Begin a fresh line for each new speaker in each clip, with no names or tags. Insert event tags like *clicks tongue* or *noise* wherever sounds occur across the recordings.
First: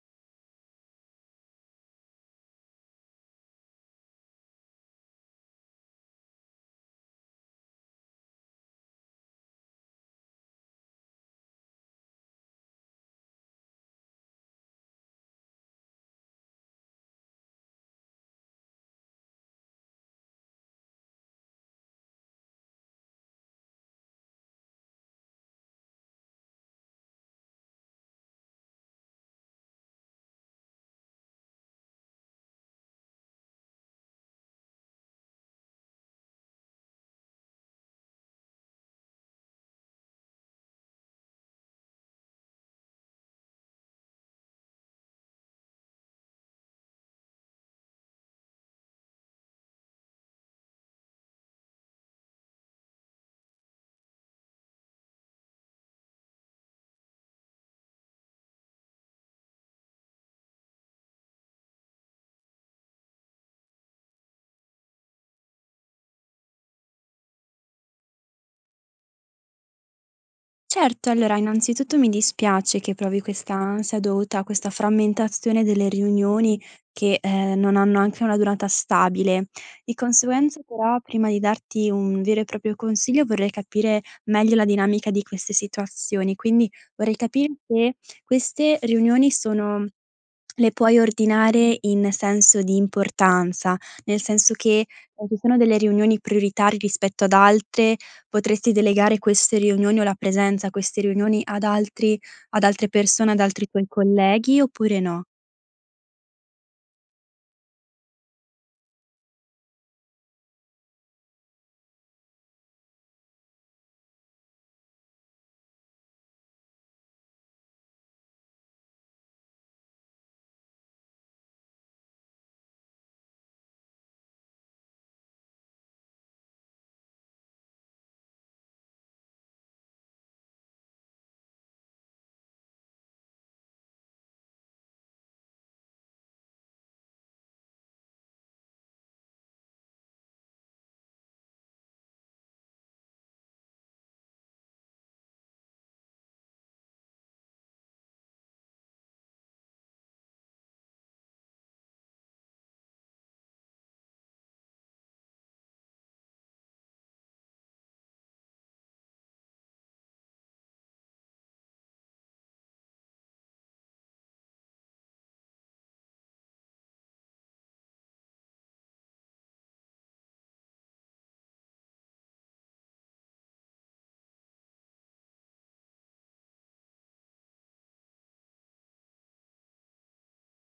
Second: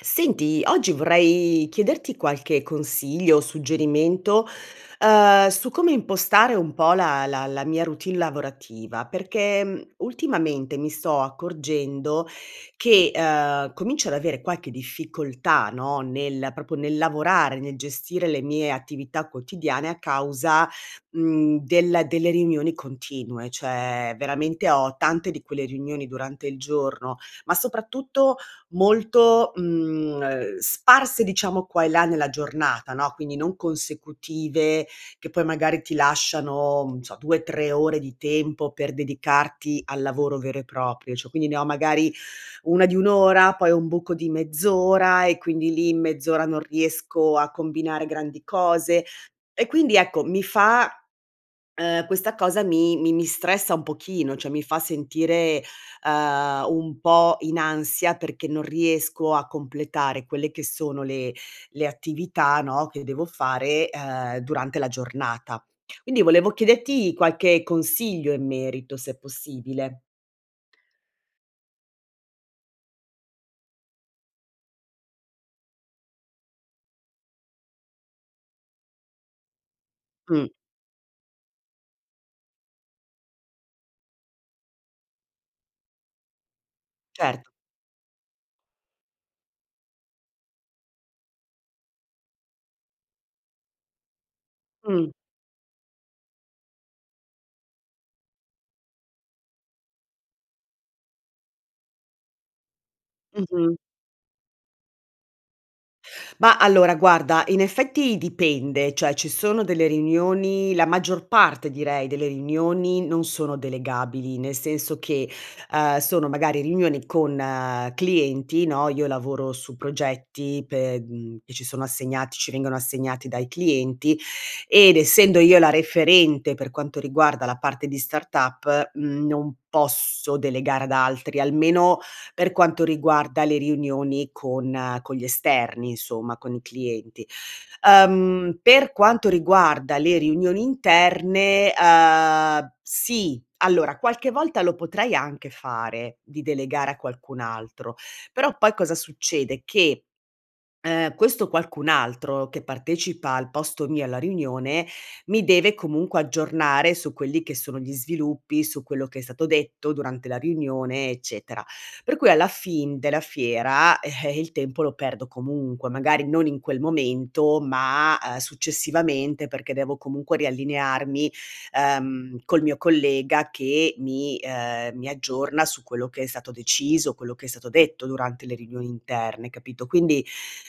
Senti, oggi vorrei chiederti qualche consiglio, o suggerimento, uhm, su come impostare un po' la la la mia routine lavorativa, perché, mhmm, ultimamente mi sto accorgendo che, ehm, comincio ad avere qualche difficoltà, no, nel proprio nel lavorare, nel gestire le mie attività quotidiane, a causa, mhmm, del delle riunioni continue, cioè, veramente, ho tante di quelle riunioni durante il giorno, ma soprattutto, molto, mhmm, ehm, sparse, diciamo, qua e là nella giornata, no, quindi non consecutive, che poi magari ti lasciano, non so, 2, 3 ore di tempo per dedicarti al lavoro vero e proprio, cio quindi, ne ho magari, 1 di 1 ora, poi ho un buco di mezz'ora, e quindi lì, in mezz'ora non riesco a combinare grandi cose, e quindi, ecco, mi fa uhm, questa cosa mi mi mi stressa un pochino, cioè, mi fa sentire, ehm, un po' in ansia, perché, non riesco a completare quelle che sono le le attività, no, che devo fare, ehm, durante la giornata. Quindi, volevo chiederti qualche consiglio in merito, se è possibile.
Certo, allora, innanzitutto, mi dispiace, che provi questa ansia, dovuta a questa frammentazione delle riunioni, che, ehm, non hanno anche una durata stabile. Di
Mh.
conseguenza, però, prima di darti un vero e proprio consiglio, vorrei capire meglio la dinamica di queste situazioni, quindi, vorrei capir
Certo.
se, queste riunioni, sono le puoi ordinare, in senso di importanza, nel senso che,
Mh.
e ci sono delle riunioni prioritari, rispetto ad altre, potresti delegare queste riunioni, o la presenza a queste riunioni, ad altri ad altre persone, ad altri
Mh-mh.
tuoi colleghi, oppure, no.
Ma, allora, guarda, in effetti, dipende, cioè, ci sono delle riunioni la maggior parte, direi, delle riunioni, non sono delegabili, nel senso che, ehm, sono magari riunioni con clienti, no, io lavoro su progetti, pe mhmm, che ci sono assegnati, ci vengono assegnati dai clienti, ed essendo io la referente, per quanto riguarda la parte di startup, mhmm, non posso delegare ad altri, almeno, per quanto riguarda le riunioni con con gli esterni, insomma, con i clienti. Ehm, per quanto riguarda le riunioni interne, ehm, sì. Allora, qualche volta, lo potrei anche fare, di delegare a qualcun altro, però, poi, cosa succede? Che, ehm, questo qualcun altro, che partecipa al posto mio, alla riunione, mi deve comunque aggiornare, su quelli che sono gli sviluppi, su quello che è stato detto, durante la riunione, eccetera. Per cui alla fin della fiera, *chuckles* il tempo lo perdo comunque; magari, non in quel momento, ma, a successivamente, perché devo, comunque, riallinearmi, ehm, col mio collega che mi, ehm, mi aggiorna, su quello che è stato deciso, quello che è stato detto, durante le riunioni interne, capito. Quindi,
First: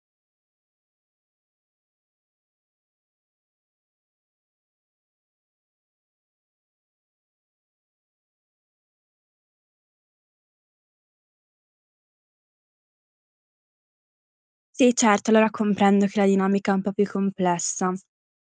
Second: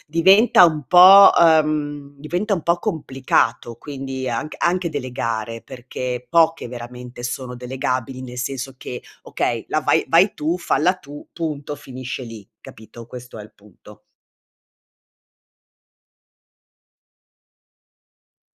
diventa un po', ehm, diventa un po' complicato, quindi, anc anche delegare, perché, poche, veramente, sono delegabili, nel senso che: "Okay, la vai vai tu, falla tu, punto", finisce lì, capito? Questo è il punto.
Sì, certo, allora, comprendo che la dinamica è un po' più complessa,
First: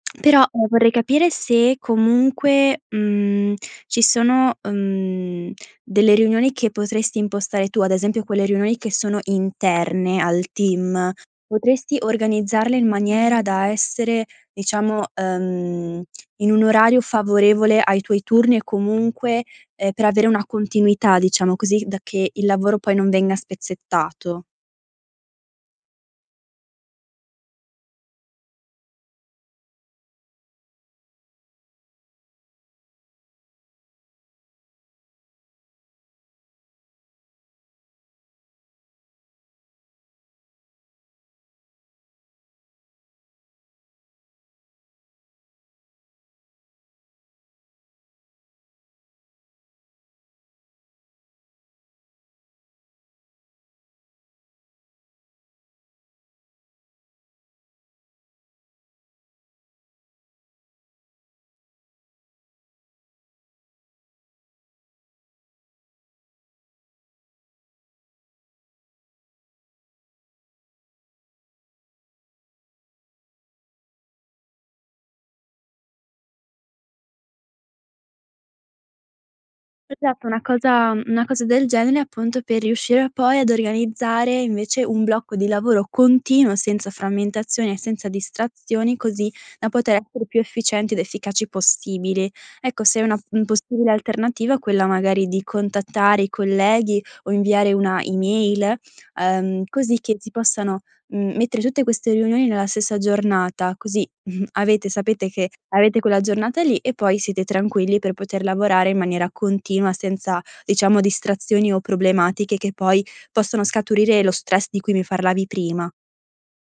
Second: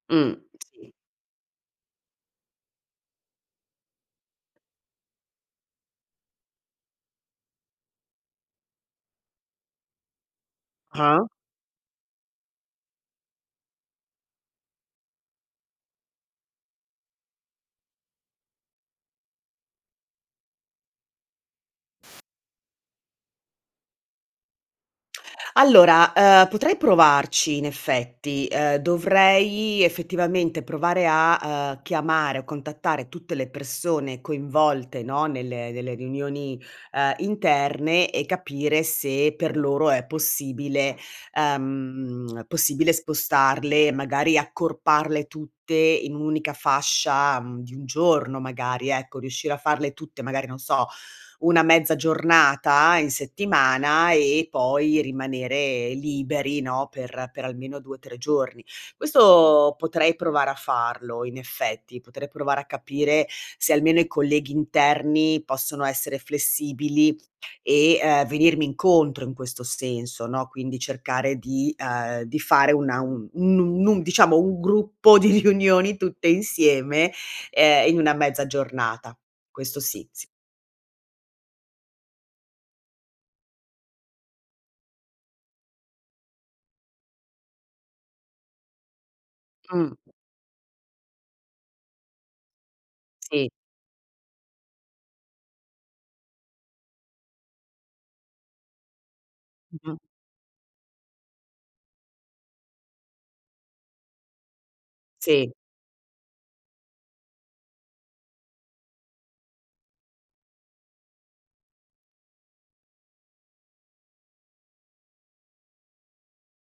Mh.
però, ehm, vorrei
Sì.
capire se, comunque, mhmm, ci sono, ehm, delle riunioni che potresti impostare tu, ad esempio, quelle riunioni che sono interne al team,
Ah.
potresti organizzarle, in maniera da essere, diciamo, ehm, in un orario favorevole ai tuoi turni, e comunque, ehm, per avere una continuità, diciamo così, da che il lavoro, poi, non venga spezzettato?
Allora, ehm, potrei provarci, in effetti. Ehm, dovrei, effettivamente, provare a, ehm, chiamare, o contattare tutte le persone coinvolte, no, nelle nelle riunioni, ehm, interne, e capire se, per loro, è possibile, ehm, possibile spostarle, magari accorparle tutte, in 1 unica fascia, mhmm, di 1 giorno, magari, ecco riuscire a farle tutte, magari, non so, 1 mezza giornata, in settimana, e poi, rimanere liberi, no, per per almeno 2, 3 giorni. Questo, potrei provare a farlo, in effetti, potrei provare a capire se, almeno, i colleghi interni possono essere flessibili, e, ehm, venirmi incontro, in questo senso, no, quindi, cercare di, ehm, di fare una un un nun nun diciamo, 1 gruppo di riunioni, tutte insieme, ehm, in 1 mezza giornata. Questo sì, s
Esatto, una cosa, m una cosa del genere, appunto, per riuscire a poi, ad organizzare, invece, un blocco di lavoro continuo, senza frammentazioni e senza distrazioni, così da
Mh.
poter essere più efficienti ed efficaci possibili. Ecco, se è una m
Sì.
possibile alternativa, quella, magari, di contattare i colleghi, o inviare una email, ehm,
Mh-mh.
così che ti possano, mhmm, mettere tutte queste riunioni nella stessa giornata, così, *chuckles* avete sapete che
Sì.
avete quella giornata lì, e poi siete tranquilli per poter lavorare in maniera continua, senza, diciamo, distrazioni o problematiche che poi possono scaturire lo stress di cui mi parlavi prima.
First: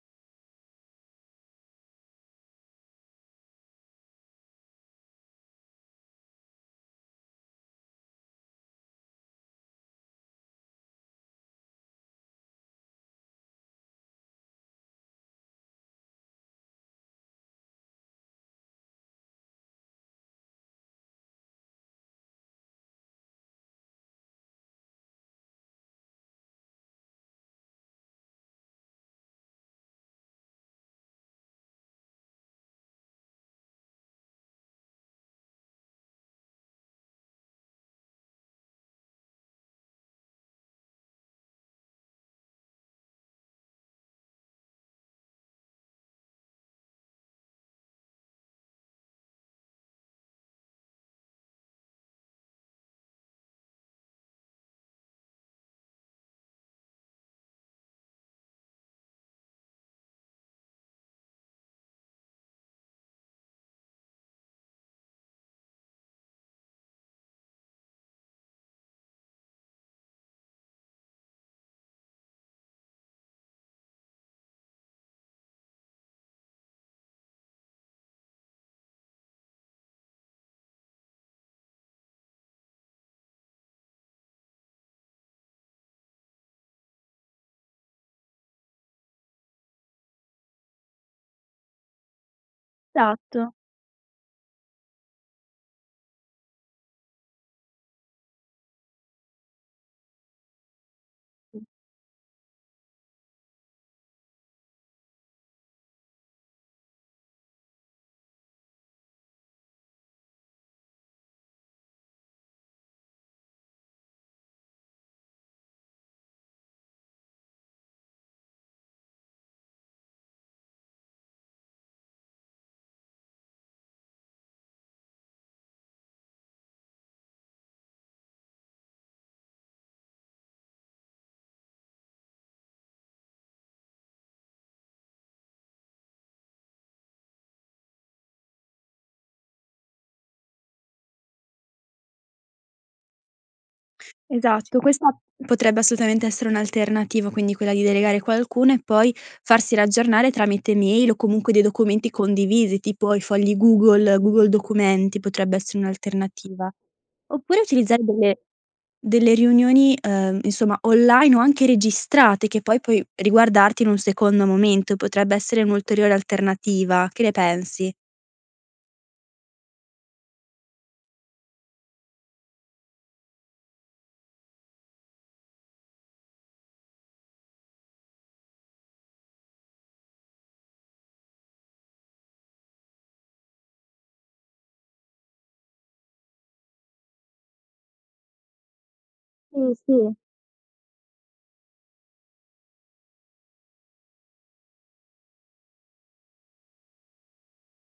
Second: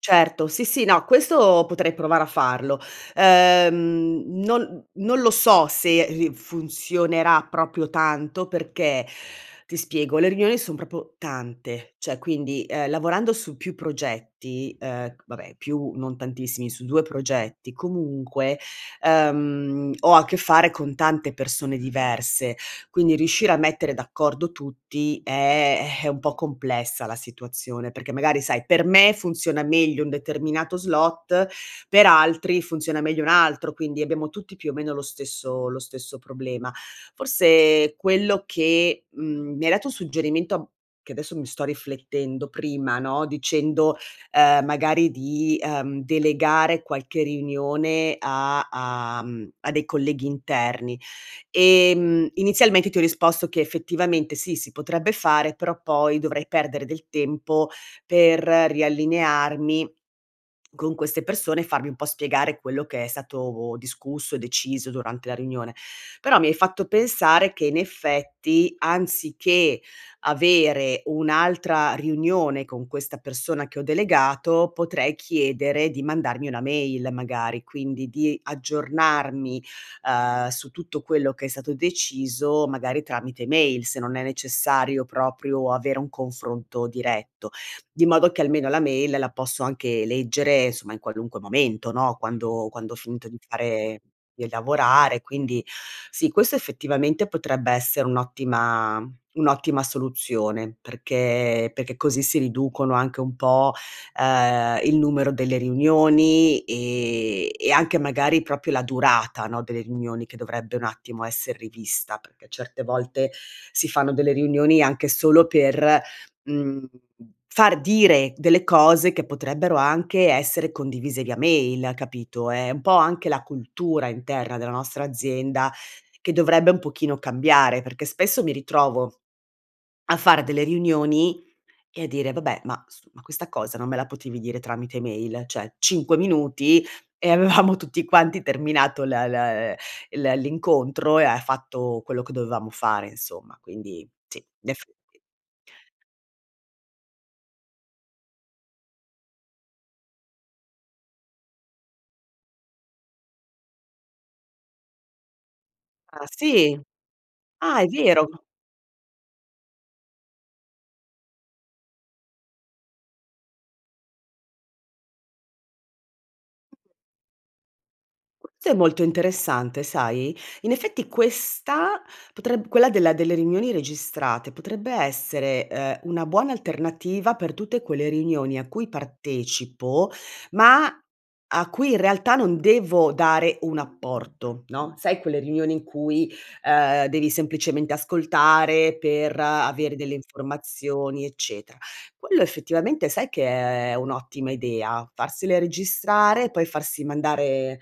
Certo, sì, sì, no, questo potrei provare a farlo. Ehm, non non lo so se ri funzionerà proprio tanto perché, ti spiego, le riunioni son proprio tante, cioè quindi, ehm, lavorando su più progetti ehm, vabbè, più non tantissimi, su 2 progetti comunque, ehm, ho a che fare con tante persone diverse, quindi riuscire a mettere d'accordo tutti è *sighs* è un po' complessa la situazione perché magari, sai, per me funziona meglio un determinato slot, per altri funziona meglio un altro, quindi abbiamo tutti più o meno lo stesso lo stesso problema. Forse quello che mhmm, mi hai dato un suggerimento che adesso mi sto riflettendo, prima, no, dicendo, ehm, magari di, ehm, delegare qualche riunione a a mhmm, a dei colleghi interni: ehm, inizialmente ti ho risposto che effettivamente, sì, si potrebbe fare, però poi dovrei perdere del tempo per riallinearmi *swallows* con queste persone, farmi un po' spiegare quello che è stato discusso, deciso durante la riunione. Però mi hai fatto pensare che in effetti, anziché avere un'altra riunione con questa persona che ho delegato, potrei chiedere di mandarmi una mail magari, quindi di aggiornarmi, uhm, su tutto quello che è stato deciso magari tramite mail, se non è necessario proprio avere un confronto diretto, di modo che almeno la mail la posso anche leggere, somma, in qualunque momento, no, quando quando ho finito di
Esatto.
fare di lavorare. Quindi, sì, questo effettivamente potrebbe essere un'ottima un'ottima soluzione perché perché così si riducono anche un po', ehm, il numero delle riunioni e e anche magari proprio la durata, no, delle riunioni che dovrebbe un attimo esser rivista, perché, certe volte, si fanno delle riunioni anche solo per, mhmm, far dire delle cose che potrebbero anche essere condivise via mail, capito? È un po' anche la cultura interna della nostra azienda che dovrebbe un pochino cambiare perché spesso mi ritrovo *swallows* a fare delle riunioni e a dire: "Vabbè, ma s ma questa cosa non me la potevi dire tramite mail?", cioè, 5 minuti e avevamo tutti quanti terminato l l ehm, l ehm, l'incontro e ha fatto quello che dovevamo fare, insomma, quindi, sì, in
Esatto,
effetti
questa potrebbe assolutamente essere un'alternativa, quindi quella di delegare qualcuno e poi farsi riaggionare tramite mail o comunque dei documenti condivisi, tipo i fogli Google, Google documenti, potrebbe essere
Ah
un'alternativa.
sì,
Oppure
ah, è
utilizzare
vero.
delle delle riunioni, ehm, insomma, online o anche registrate che poi puoi riguardarti in un secondo momento, potrebbe essere un'ulteriore alternativa, che ne pensi?
S è molto interessante, sai? In effetti, questa potreb quella della delle riunioni registrate potrebbe essere, uhm, una buona alternativa per tutte quelle riunioni a cui partecipo, ma a cui, in realtà, non devo dare un apporto, no, sai quelle riunioni in cui, uhm, devi semplicemente ascoltare per
Sì,
avere
sì.
delle informazioni, eccetera. Quello, effettivamente, sai che è un'ottima idea? Farsele registrare, poi farsi mandare,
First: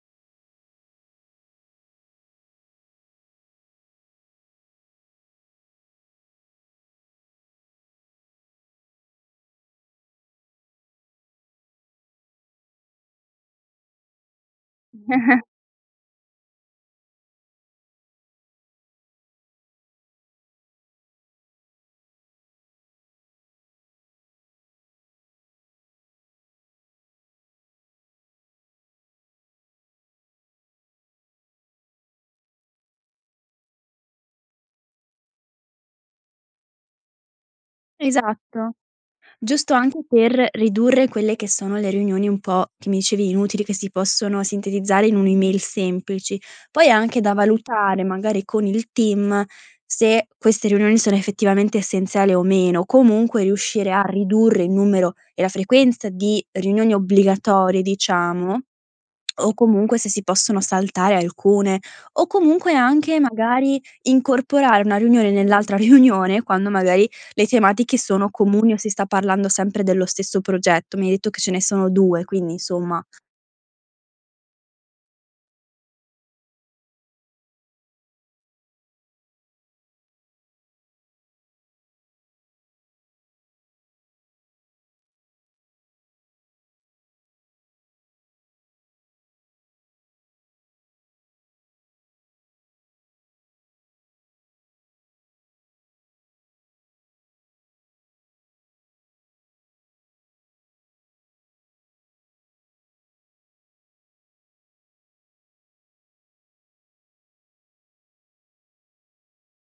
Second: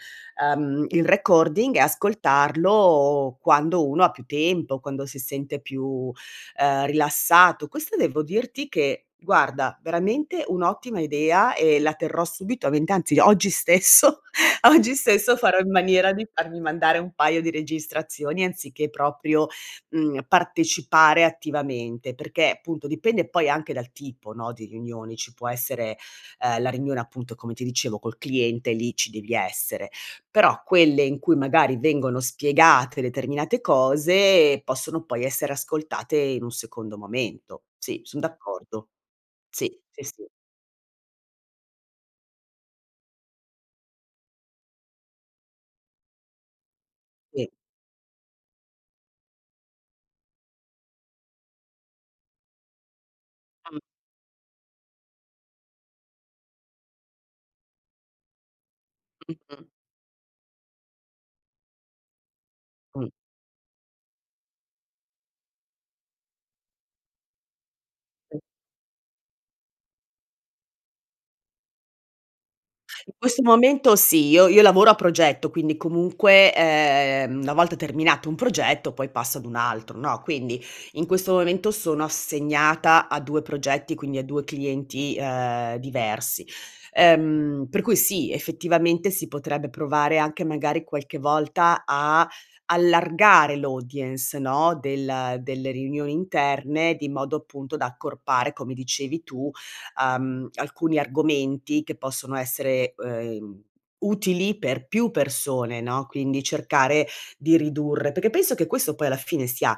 uhm, il recording e ascoltarlo quando uno ha più tempo, quando si sente più, ehm, rilassato, questa devo dirti che, guarda, veramente un'ottima idea e la terrò subito a mente, anzi oggi stesso, oggi stesso
*chuckles*
farò in maniera di farmi mandare un paio di registrazioni anziché proprio, mhmm, partecipare attivamente, perché, appunto, dipende poi anche dal tipo, no, di riunioni. Ci può essere, uhm, la riunione, appunto, come ti dicevo col cliente e lì ci devi essere, però quelle in cui magari vengono spiegate determinate cose, possono poi essere ascoltate in un secondo momento. Sì son
Esatto.
d'accordo,
Giusto
sì,
anche
sì, sì.
per ridurre quelle che sono le riunioni un po', che mi dicevi, inutili, che si possono sintetizzare in un'email semplici. Poi anche da
Sì.
valutare, magari, con il team se queste riunioni sono effettivamente essenziali o meno, comunque
A m
riuscire a ridurre il numero e la frequenza di riunioni obbligatorie, diciamo, *clicks tongue* o
Mh-mh.
comunque se si possono saltare alcune o comunque
Mh.
anche, magari, incorporare una riunione nell'altra riunione, quando magari le tematiche sono comuni o si sta parlando sempre dello stesso progetto. Mi hai detto che ce ne sono 2, quindi insomma
In questo momento sì, io io lavoro a progetto, quindi, comunque, ehm, una volta terminato un progetto, poi passo ad un altro, no, quindi in questo momento sono assegnata a 2 progetti, quindi a 2 clienti, uhm, diversi. Ehm, per cui, sì, effettivamente, si potrebbe provare anche magari qualche volta a allargare l'audience, no, del delle riunioni interne, di modo, appunto, da accorpare, come dicevi tu, uhm, alcuni argomenti che possono essere, uhm, utili per più persone, no, quindi cercare di ridurre perché penso che questo poi alla fine sia,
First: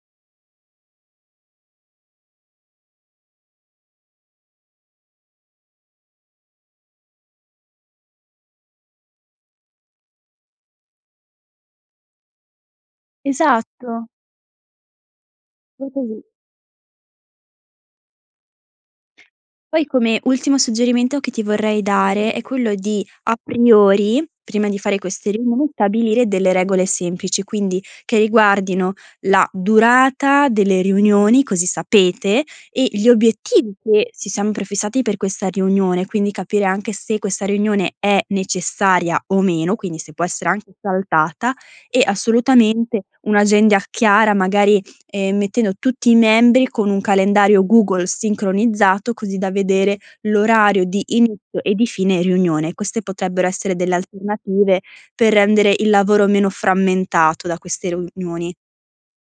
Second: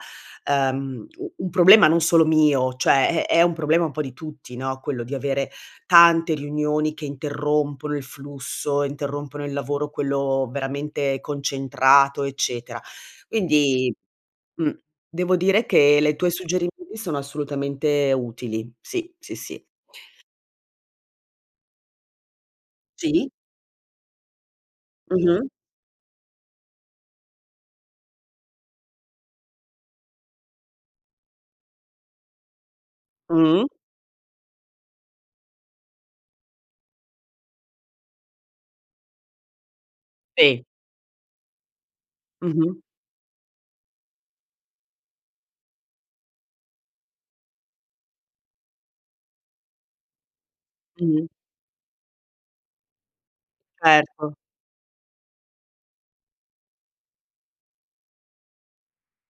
uhm, u un problema non solo mio, cioè è è un problema un po' di tutti, no, quello di avere tante riunioni che interrompono il flusso, interrompono il lavoro, quello veramente concentrato, eccetera, quindi,
Esatto.
mh, devo dire
È
che le
così.
tue suggerimenti sono assolutamente utili sì, sì, sì.
Poi come ultimo suggerimento che ti vorrei dare è quello di,
Sì?
a priori, prima di fare queste
Mh-mh.
riunioni, stabilire delle regole semplici, quindi che riguardino la durata delle riunioni, così sapete, e gli
Mh-mh.
obiettivi che ci siamo prefissati per questa riunione, quindi capire anche se questa riunione è necessaria o meno, quindi se può essere
I.
anche saltata e,
Mh-mh.
assolutamente, un'agenda chiara magari, ehm, mettendo tutti i membri con un calendario Google sincronizzato, così da vedere l'orario di
Mh-mh.
inizio e di fine riunione. Queste potrebbero essere delle
Erto.
alternative per rendere il lavoro meno frammentato da queste riunioni.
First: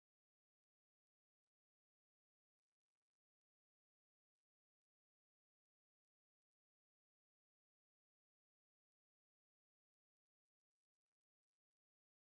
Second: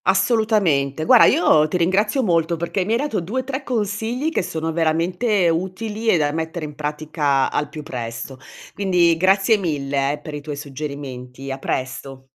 Assolutamente. Guarda, io ti ringrazio molto perché mi hai dato 2-3 consigli che sono veramente utili e da mettere in pratica al più presto. Quindi grazie mille, eh, per i tuoi suggerimenti. A presto!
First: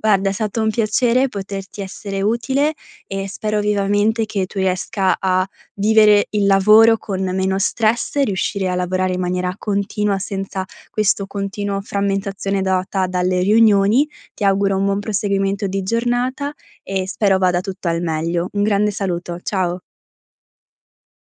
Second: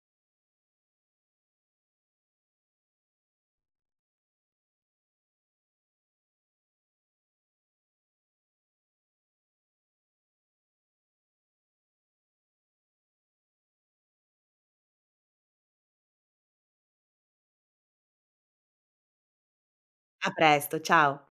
Guarda, è stato un piacere poterti essere utile e spero vivamente che tu riesca a vivere il lavoro con meno stress e riuscire a lavorare in maniera continua, senza questo continuo frammentazione data dalle riunioni. Ti auguro un buon proseguimento di giornata e spero vada tutto al meglio. Un grande saluto, ciao!
A presto, ciao!